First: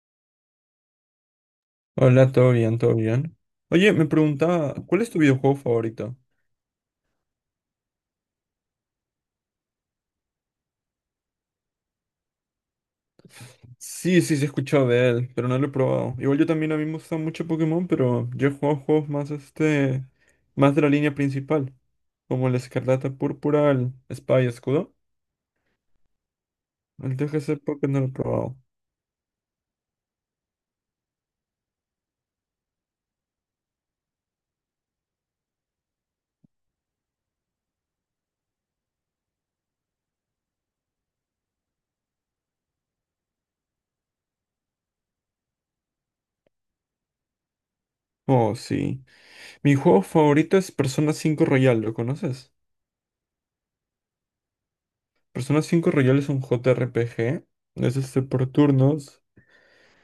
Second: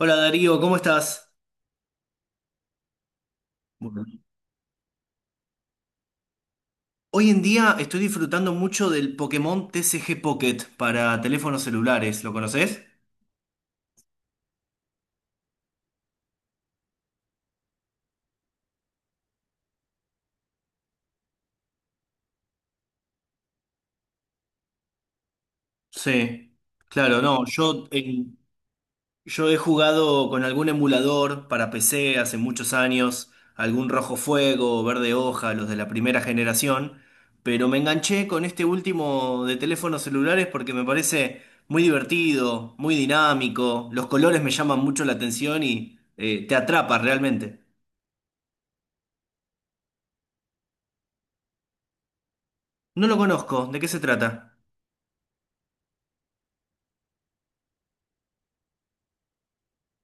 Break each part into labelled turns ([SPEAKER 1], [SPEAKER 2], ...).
[SPEAKER 1] Hola Darío, ¿cómo estás?
[SPEAKER 2] Hola, todo bien, todo bien. Oye, me
[SPEAKER 1] Bueno.
[SPEAKER 2] preguntaba, ¿cuál es tu videojuego favorito?
[SPEAKER 1] Hoy en día estoy disfrutando mucho del Pokémon TCG Pocket para teléfonos celulares. ¿Lo conoces?
[SPEAKER 2] Sí, sí, sí he escuchado de él, pero no lo he probado. Igual yo también a mí me gusta mucho Pokémon, pero yo he jugado juegos más más de la línea principal, como el Escarlata Púrpura, el Espada y Escudo.
[SPEAKER 1] Sí,
[SPEAKER 2] El
[SPEAKER 1] claro, no.
[SPEAKER 2] DGC
[SPEAKER 1] Yo,
[SPEAKER 2] Pokémon no lo he
[SPEAKER 1] en-
[SPEAKER 2] probado.
[SPEAKER 1] yo he jugado con algún emulador para PC hace muchos años, algún Rojo Fuego, Verde Hoja, los de la primera generación, pero me enganché con este último de teléfonos celulares porque me parece muy divertido, muy dinámico, los colores me llaman mucho la atención y te atrapa realmente.
[SPEAKER 2] Oh, sí. Mi juego favorito es Persona cinco Royal, ¿lo conoces?
[SPEAKER 1] No lo conozco, ¿de qué se trata?
[SPEAKER 2] Persona cinco Royal es un JRPG, es por turnos.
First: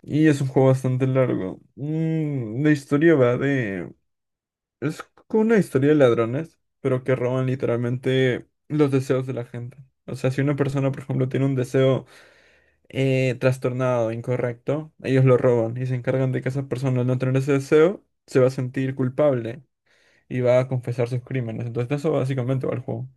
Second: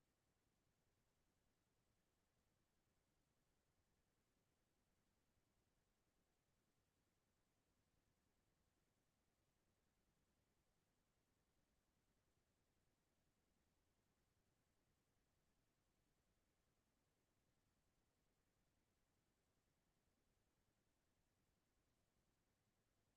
[SPEAKER 2] Y es un juego bastante largo. La historia va de. Es como una historia de ladrones, pero que roban literalmente los deseos de la gente. O sea, si una persona, por ejemplo, tiene un deseo trastornado, incorrecto, ellos lo roban y se encargan de que esa persona al no tener ese deseo se va a sentir culpable y va a confesar sus crímenes. Entonces, de eso básicamente va el juego.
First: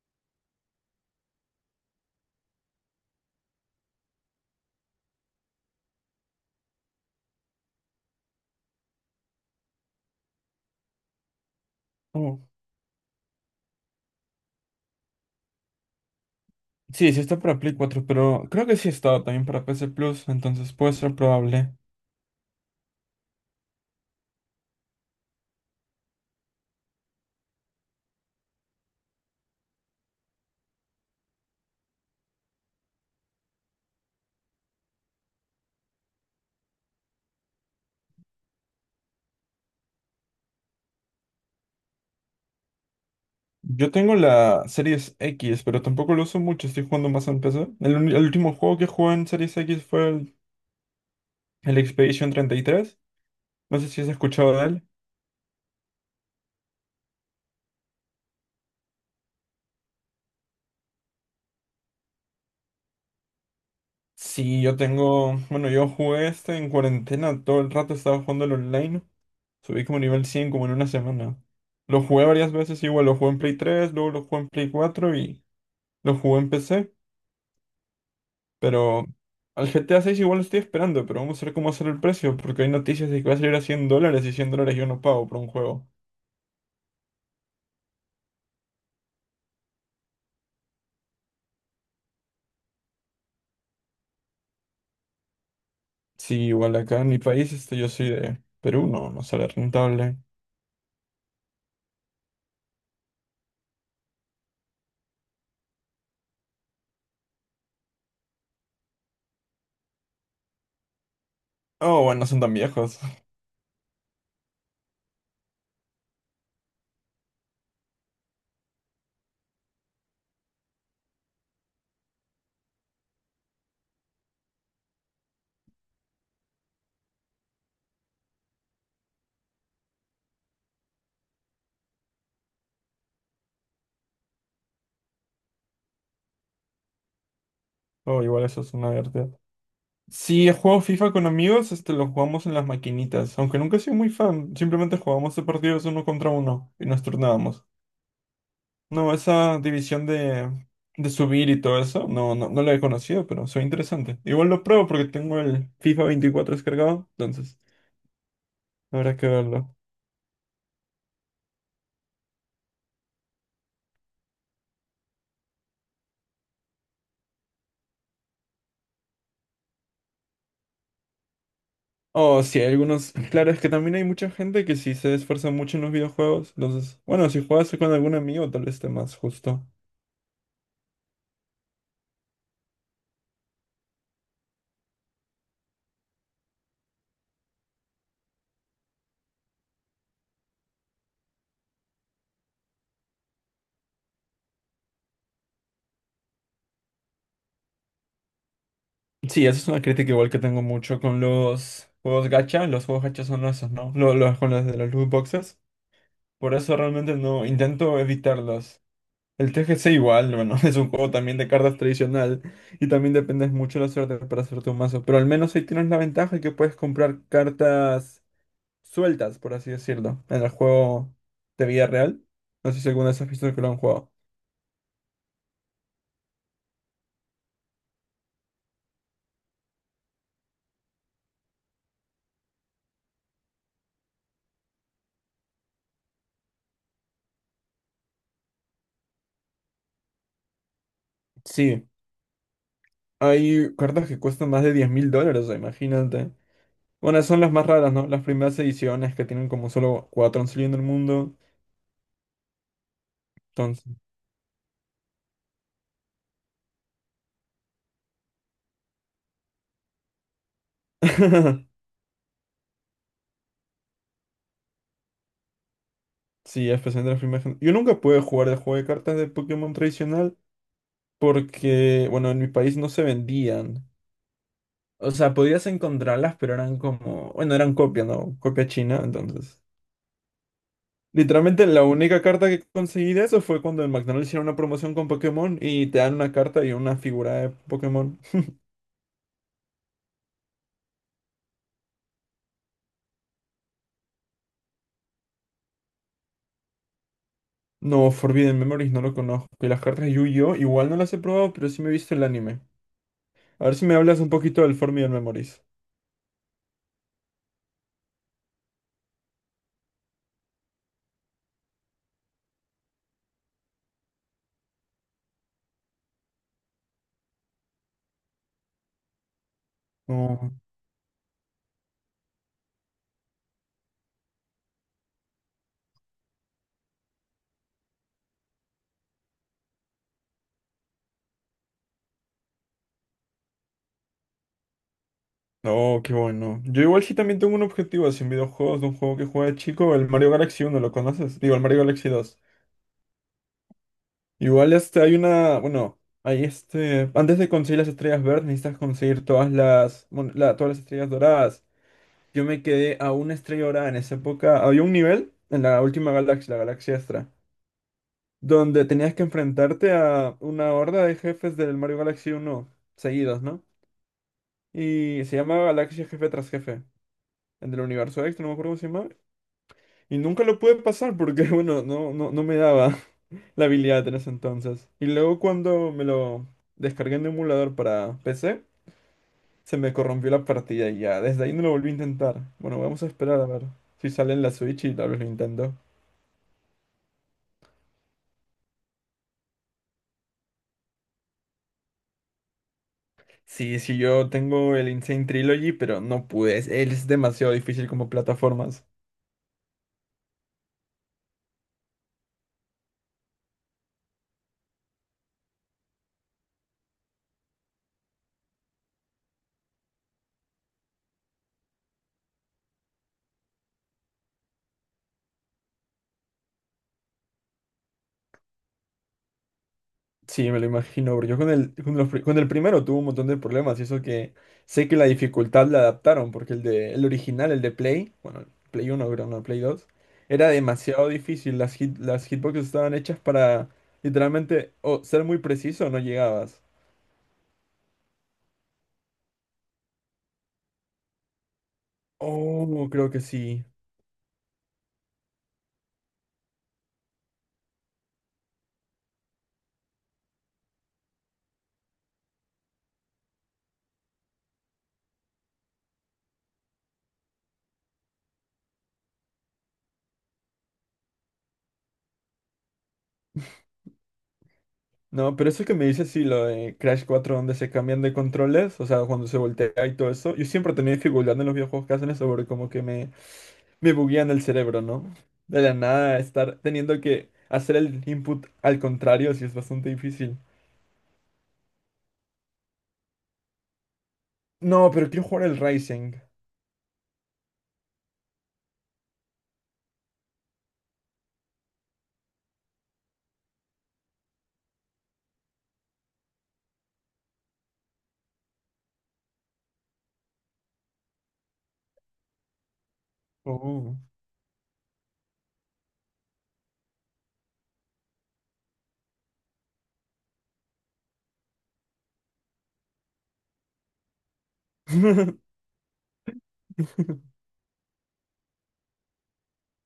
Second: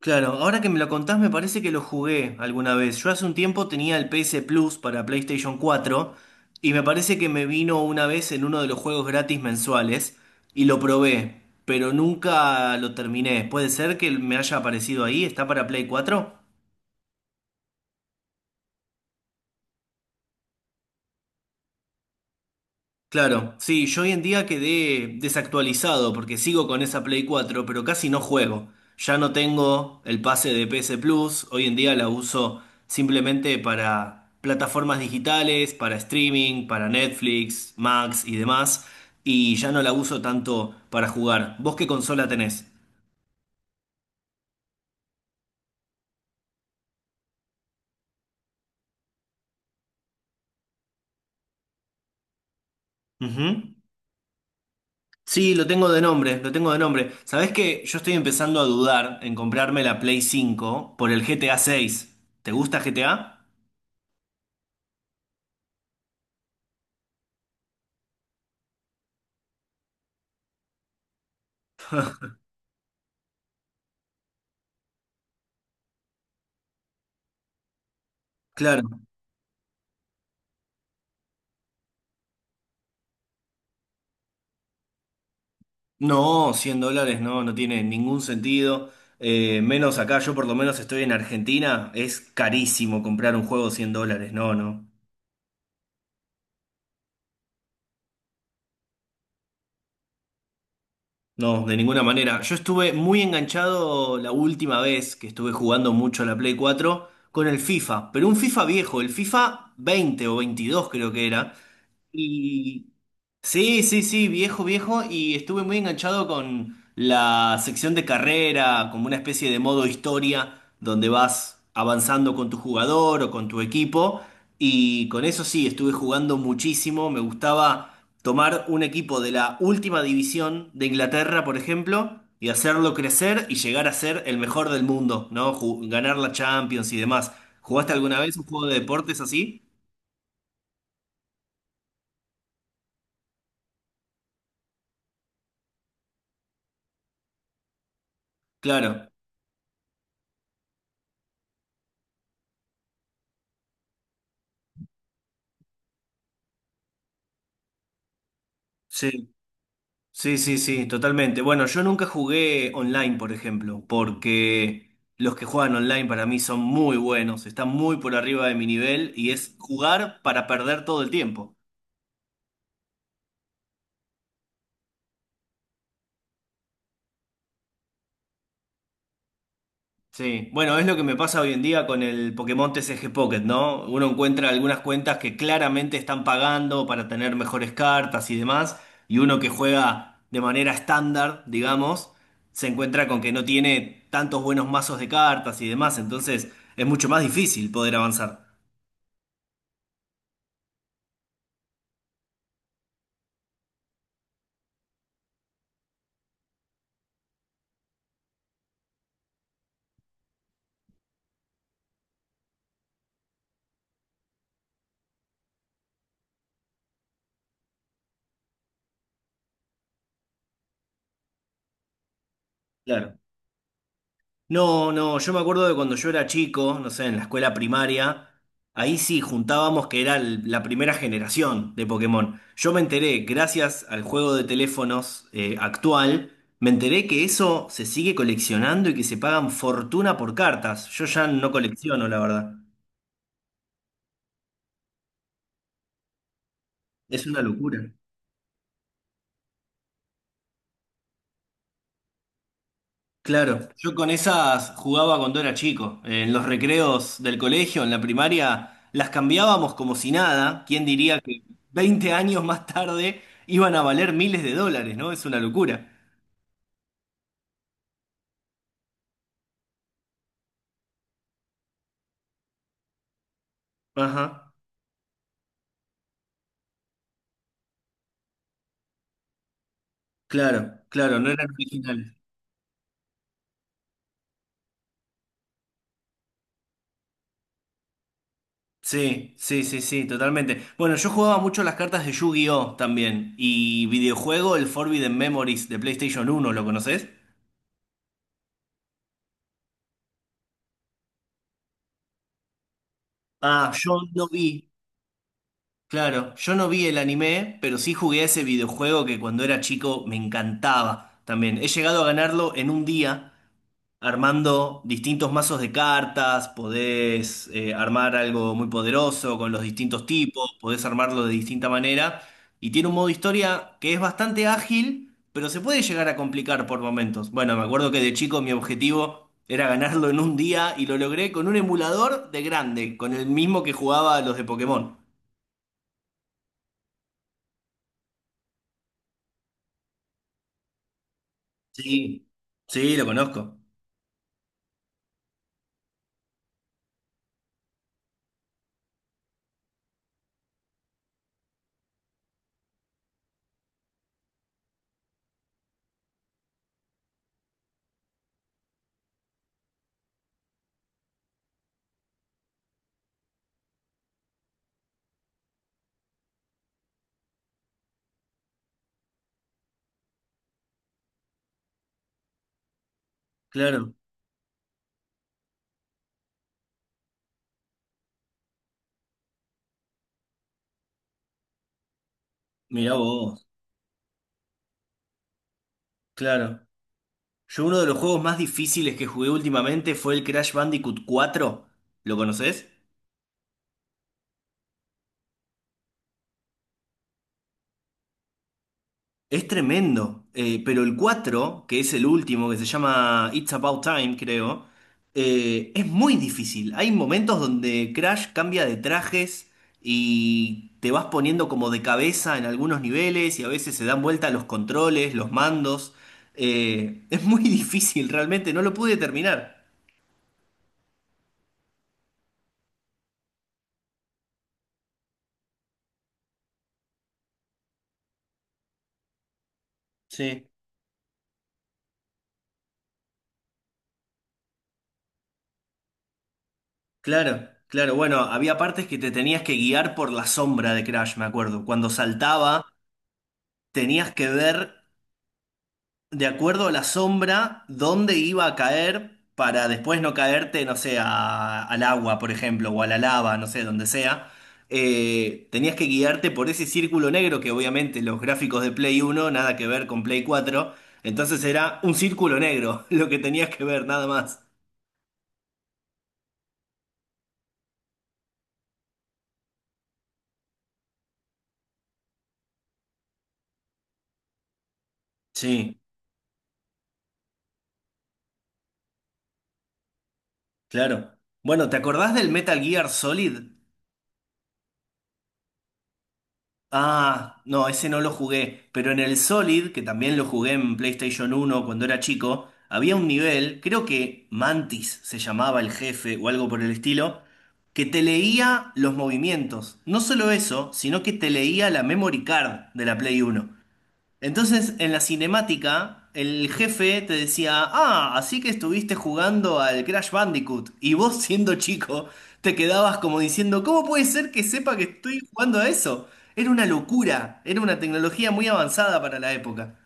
[SPEAKER 1] Claro, ahora que me lo contás me parece que lo jugué alguna vez. Yo hace un tiempo tenía el PS Plus para PlayStation 4 y me parece que me vino una vez en uno de los juegos gratis mensuales y lo probé, pero
[SPEAKER 2] Oh.
[SPEAKER 1] nunca lo terminé. ¿Puede ser que me haya aparecido ahí? ¿Está para Play 4?
[SPEAKER 2] Sí, sí está para Play 4, pero creo que sí estaba también para PC Plus, entonces puede ser probable.
[SPEAKER 1] Claro, sí, yo hoy en día quedé desactualizado porque sigo con esa Play 4, pero casi no juego. Ya no tengo el pase de PS Plus, hoy en día la uso simplemente para plataformas digitales, para streaming, para Netflix, Max y demás, y ya no la uso tanto para jugar. ¿Vos qué consola tenés?
[SPEAKER 2] Yo tengo la Series X, pero tampoco lo uso mucho, estoy jugando más en PC. El último juego que jugué en Series X fue el Expedition 33.
[SPEAKER 1] Ujú.
[SPEAKER 2] No sé si has escuchado de él.
[SPEAKER 1] Sí, lo tengo de nombre, lo tengo de nombre. ¿Sabés que yo estoy empezando a dudar en comprarme la Play 5 por el GTA 6? ¿Te gusta GTA?
[SPEAKER 2] Sí, yo jugué en cuarentena, todo el rato estaba jugando el online. Subí como nivel 100 como en una semana. Lo jugué varias veces, igual lo jugué en Play 3, luego lo jugué en Play 4 y lo jugué en PC.
[SPEAKER 1] Claro.
[SPEAKER 2] Pero al GTA 6 igual lo estoy esperando, pero vamos a ver cómo va a ser el precio, porque hay noticias de que va a salir a $100 y $100 yo no pago por un juego.
[SPEAKER 1] No, $100 no, no tiene ningún sentido. Menos acá, yo por lo menos estoy en Argentina, es carísimo comprar un juego 100 dólares, no, no,
[SPEAKER 2] Sí, igual acá en mi país, yo soy de Perú, no, no sale rentable.
[SPEAKER 1] no, de ninguna manera. Yo estuve muy enganchado la última vez que estuve jugando mucho a la Play 4 con el FIFA, pero un FIFA viejo, el FIFA 20 o 22 creo que era.
[SPEAKER 2] Oh, bueno, no son tan
[SPEAKER 1] Y
[SPEAKER 2] viejos.
[SPEAKER 1] sí, sí, sí, viejo, viejo, y estuve muy enganchado con la sección de carrera, como una especie de modo historia, donde vas avanzando con tu jugador o con tu equipo, y con eso sí, estuve jugando muchísimo, me gustaba tomar un equipo de la última división de Inglaterra, por ejemplo, y hacerlo crecer y llegar a ser el mejor del mundo, ¿no? Ganar la Champions y demás. ¿Jugaste alguna
[SPEAKER 2] Oh,
[SPEAKER 1] vez
[SPEAKER 2] igual
[SPEAKER 1] un
[SPEAKER 2] eso
[SPEAKER 1] juego
[SPEAKER 2] es
[SPEAKER 1] de
[SPEAKER 2] una
[SPEAKER 1] deportes
[SPEAKER 2] verdad.
[SPEAKER 1] así?
[SPEAKER 2] Sí, he jugado FIFA con amigos, lo jugamos en las maquinitas, aunque nunca he sido muy fan, simplemente jugábamos de partidos uno contra uno y nos turnábamos.
[SPEAKER 1] Claro,
[SPEAKER 2] No, esa división de subir y todo eso, no, no, no la he conocido, pero soy interesante. Igual lo pruebo porque tengo el FIFA 24 descargado, entonces habrá que
[SPEAKER 1] sí.
[SPEAKER 2] verlo.
[SPEAKER 1] Sí, sí, sí, totalmente. Bueno, yo nunca jugué online, por ejemplo, porque los que juegan online para mí son muy buenos, están muy por arriba de mi nivel y es jugar para perder todo el tiempo.
[SPEAKER 2] Oh, sí, hay algunos. Claro, es que también hay mucha gente que sí se esfuerza mucho en los videojuegos. Entonces, bueno, si juegas con algún amigo, tal vez esté más justo.
[SPEAKER 1] Sí, bueno, es lo que me pasa hoy en día con el Pokémon TCG Pocket, ¿no? Uno encuentra algunas cuentas que claramente están pagando para tener mejores cartas y demás, y uno que juega de manera estándar, digamos, se encuentra con que no tiene tantos buenos mazos de cartas y demás, entonces es mucho más difícil poder avanzar.
[SPEAKER 2] Sí, esa es una crítica igual que tengo mucho con los juegos gacha. Los juegos gacha son esos, ¿no? Los, con los de los loot boxes. Por eso realmente no intento evitarlos. El TGC igual, bueno, es un juego también de cartas tradicional y también dependes mucho de la suerte para hacer tu mazo. Pero al menos ahí tienes la ventaja que puedes comprar cartas sueltas, por así decirlo, en el juego de vida real. No sé si alguna
[SPEAKER 1] Claro.
[SPEAKER 2] vez has visto que lo han jugado.
[SPEAKER 1] No, no, yo me acuerdo de cuando yo era chico, no sé, en la escuela primaria, ahí sí juntábamos que era la primera generación de Pokémon. Yo me enteré, gracias al juego de teléfonos actual, me enteré que eso se sigue coleccionando y que se pagan fortuna por cartas. Yo ya no
[SPEAKER 2] Sí,
[SPEAKER 1] colecciono, la verdad.
[SPEAKER 2] hay cartas que cuestan más de 10.000 dólares, o sea, imagínate. Bueno,
[SPEAKER 1] Es
[SPEAKER 2] son
[SPEAKER 1] una
[SPEAKER 2] las más raras,
[SPEAKER 1] locura.
[SPEAKER 2] ¿no? Las primeras ediciones que tienen como solo cuatro han salido en el mundo.
[SPEAKER 1] Claro,
[SPEAKER 2] Entonces.
[SPEAKER 1] yo con esas jugaba cuando era chico. En los recreos del colegio, en la primaria, las cambiábamos como si nada. ¿Quién diría que 20 años más tarde iban a valer miles de dólares? ¿No? Es una locura.
[SPEAKER 2] Sí, especialmente las primeras. Yo nunca pude jugar el juego de cartas de Pokémon tradicional porque, bueno, en mi país no se vendían.
[SPEAKER 1] Ajá.
[SPEAKER 2] O sea, podías encontrarlas, pero eran como, bueno, eran copia, ¿no? Copia china, entonces.
[SPEAKER 1] Claro, claro, no eran
[SPEAKER 2] Literalmente la
[SPEAKER 1] originales.
[SPEAKER 2] única carta que conseguí de eso fue cuando en McDonald's hicieron una promoción con Pokémon y te dan una carta y una figura de Pokémon.
[SPEAKER 1] Sí, sí, sí, sí, totalmente. Bueno, yo jugaba mucho las cartas de Yu-Gi-Oh también. Y videojuego, el Forbidden Memories de PlayStation 1. ¿Lo conoces?
[SPEAKER 2] No, Forbidden Memories no lo conozco. Y las cartas de Yu-Gi-Oh! Igual no las he probado, pero sí me he visto el anime. A
[SPEAKER 1] Ah,
[SPEAKER 2] ver si me
[SPEAKER 1] yo
[SPEAKER 2] hablas
[SPEAKER 1] no
[SPEAKER 2] un
[SPEAKER 1] vi.
[SPEAKER 2] poquito del Forbidden Memories.
[SPEAKER 1] Claro, yo no vi el anime, pero sí jugué a ese videojuego que cuando era chico me encantaba también. He llegado a ganarlo en un día, armando distintos mazos de cartas, podés armar algo muy poderoso con los distintos
[SPEAKER 2] No,
[SPEAKER 1] tipos, podés armarlo de distinta manera, y tiene un modo historia que es bastante ágil, pero se puede llegar a complicar por momentos. Bueno, me acuerdo que de chico mi objetivo era ganarlo en un día y lo logré con un emulador de grande, con el mismo que jugaba a los de Pokémon.
[SPEAKER 2] no, qué bueno. Yo igual sí también tengo un objetivo así en videojuegos, de un juego que juega de chico, el Mario Galaxy uno, ¿lo conoces? Digo, el Mario Galaxy
[SPEAKER 1] Sí,
[SPEAKER 2] dos.
[SPEAKER 1] sí, lo conozco.
[SPEAKER 2] Igual hay bueno, hay antes de conseguir las estrellas verdes necesitas conseguir todas las, bueno, todas las estrellas doradas. Yo me quedé a una estrella dorada en esa época. Había un nivel en la última galaxia, la galaxia Astra, donde tenías que enfrentarte a una horda de jefes del Mario Galaxy uno seguidos, ¿no? Y se llamaba Galaxia Jefe tras Jefe, el del universo extra, no me acuerdo cómo se llamaba. Y nunca lo pude pasar porque, bueno, no, no, no me daba la
[SPEAKER 1] Claro,
[SPEAKER 2] habilidad en ese entonces. Y luego cuando me lo descargué en un emulador para PC, se me corrompió la partida y ya, desde ahí no lo volví a intentar. Bueno,
[SPEAKER 1] mirá
[SPEAKER 2] vamos a esperar a
[SPEAKER 1] vos,
[SPEAKER 2] ver si sale en la Switch y tal vez lo intento.
[SPEAKER 1] claro. Yo uno de los juegos más difíciles que jugué últimamente fue el Crash Bandicoot 4. ¿Lo conoces?
[SPEAKER 2] Sí, sí, yo tengo el Insane Trilogy, pero no pude. Es demasiado difícil como plataformas.
[SPEAKER 1] Es tremendo, pero el cuatro, que es el último, que se llama It's About Time, creo, es muy difícil. Hay momentos donde Crash cambia de trajes y te vas poniendo como de cabeza en algunos niveles y a veces se dan vuelta los controles, los mandos. Es muy difícil, realmente, no lo pude terminar.
[SPEAKER 2] Sí, me lo imagino, bro. Yo con el primero tuve un montón de problemas y eso que sé que la dificultad la adaptaron, porque el original, el de Play, bueno, Play uno, creo, no, Play 2, era
[SPEAKER 1] Sí,
[SPEAKER 2] demasiado difícil. Las hitboxes estaban hechas para literalmente o ser muy preciso o no llegabas.
[SPEAKER 1] claro, claro. Bueno, había partes que te tenías que guiar por la sombra de Crash, me acuerdo. Cuando saltaba
[SPEAKER 2] Oh, creo que sí.
[SPEAKER 1] tenías que ver de acuerdo a la sombra, dónde iba a caer para después no caerte, no sé, al agua, por ejemplo, o a la lava, no sé, donde sea. Tenías que guiarte por ese círculo negro que obviamente los gráficos de Play 1 nada que ver con Play 4. Entonces era un círculo negro lo que tenías que ver, nada más.
[SPEAKER 2] No, pero eso que me dices, sí, lo de Crash 4, donde se cambian de controles, o sea, cuando se voltea y todo eso, yo siempre tenía dificultad en los videojuegos que hacen eso, porque como que me buguean el cerebro, ¿no? De la
[SPEAKER 1] Sí,
[SPEAKER 2] nada, estar teniendo que hacer el input al contrario, sí es bastante difícil.
[SPEAKER 1] claro. Bueno, ¿te acordás del Metal Gear Solid?
[SPEAKER 2] No, pero quiero jugar el Rising.
[SPEAKER 1] Ah, no, ese no lo jugué, pero en el Solid, que también lo jugué en PlayStation 1 cuando era chico, había un nivel, creo que Mantis se llamaba el jefe o algo por el estilo, que te leía los movimientos. No solo eso, sino que te leía la memory card de la Play 1.
[SPEAKER 2] Oh.
[SPEAKER 1] Entonces, en la cinemática, el jefe te decía: ah, así que estuviste jugando al Crash Bandicoot. Y vos, siendo chico, te quedabas como diciendo, ¿cómo puede ser que sepa que estoy jugando a eso? Era una locura, era una tecnología muy avanzada para la época.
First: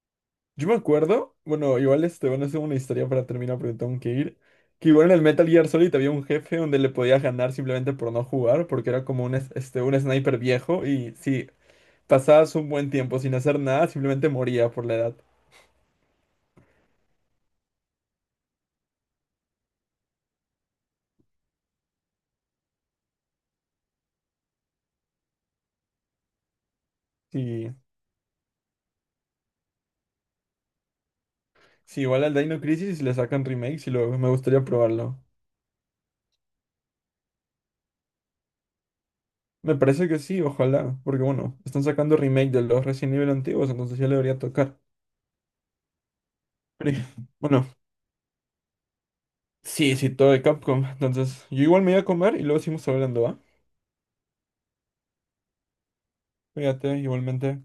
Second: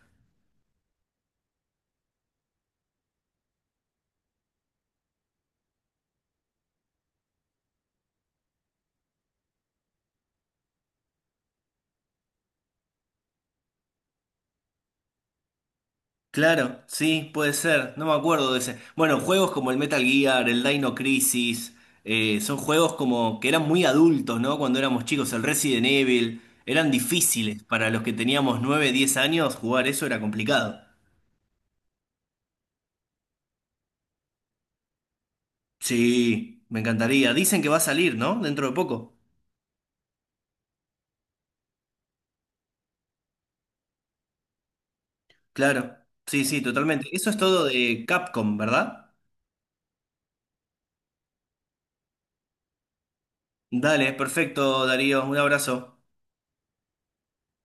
[SPEAKER 2] Yo me acuerdo, bueno, igual bueno, es una historia para terminar, porque tengo que ir. Que igual en el Metal Gear Solid había un jefe donde le podías ganar simplemente por no jugar, porque era como un sniper viejo. Y si pasabas un buen tiempo sin hacer nada, simplemente moría por la edad.
[SPEAKER 1] Claro, sí, puede ser, no me acuerdo de ese. Bueno, juegos como el Metal Gear, el Dino Crisis, son juegos como que eran muy adultos, ¿no? Cuando éramos chicos, el Resident Evil, eran difíciles.
[SPEAKER 2] Sí,
[SPEAKER 1] Para los que teníamos 9, 10 años, jugar eso era complicado.
[SPEAKER 2] sí, igual al Dino Crisis le sacan remakes y luego me gustaría probarlo.
[SPEAKER 1] Sí, me encantaría. Dicen que va a salir, ¿no? Dentro de poco.
[SPEAKER 2] Me parece que sí, ojalá, porque bueno, están sacando remake de los Resident Evil antiguos, entonces ya le debería tocar.
[SPEAKER 1] Claro, sí, sí,
[SPEAKER 2] Pero,
[SPEAKER 1] totalmente. Eso es todo
[SPEAKER 2] bueno,
[SPEAKER 1] de Capcom, ¿verdad?
[SPEAKER 2] sí, sí, todo de Capcom. Entonces, yo igual me voy a comer y luego seguimos hablando, ¿va?
[SPEAKER 1] Dale, perfecto, Darío, un abrazo.
[SPEAKER 2] Cuídate, igualmente.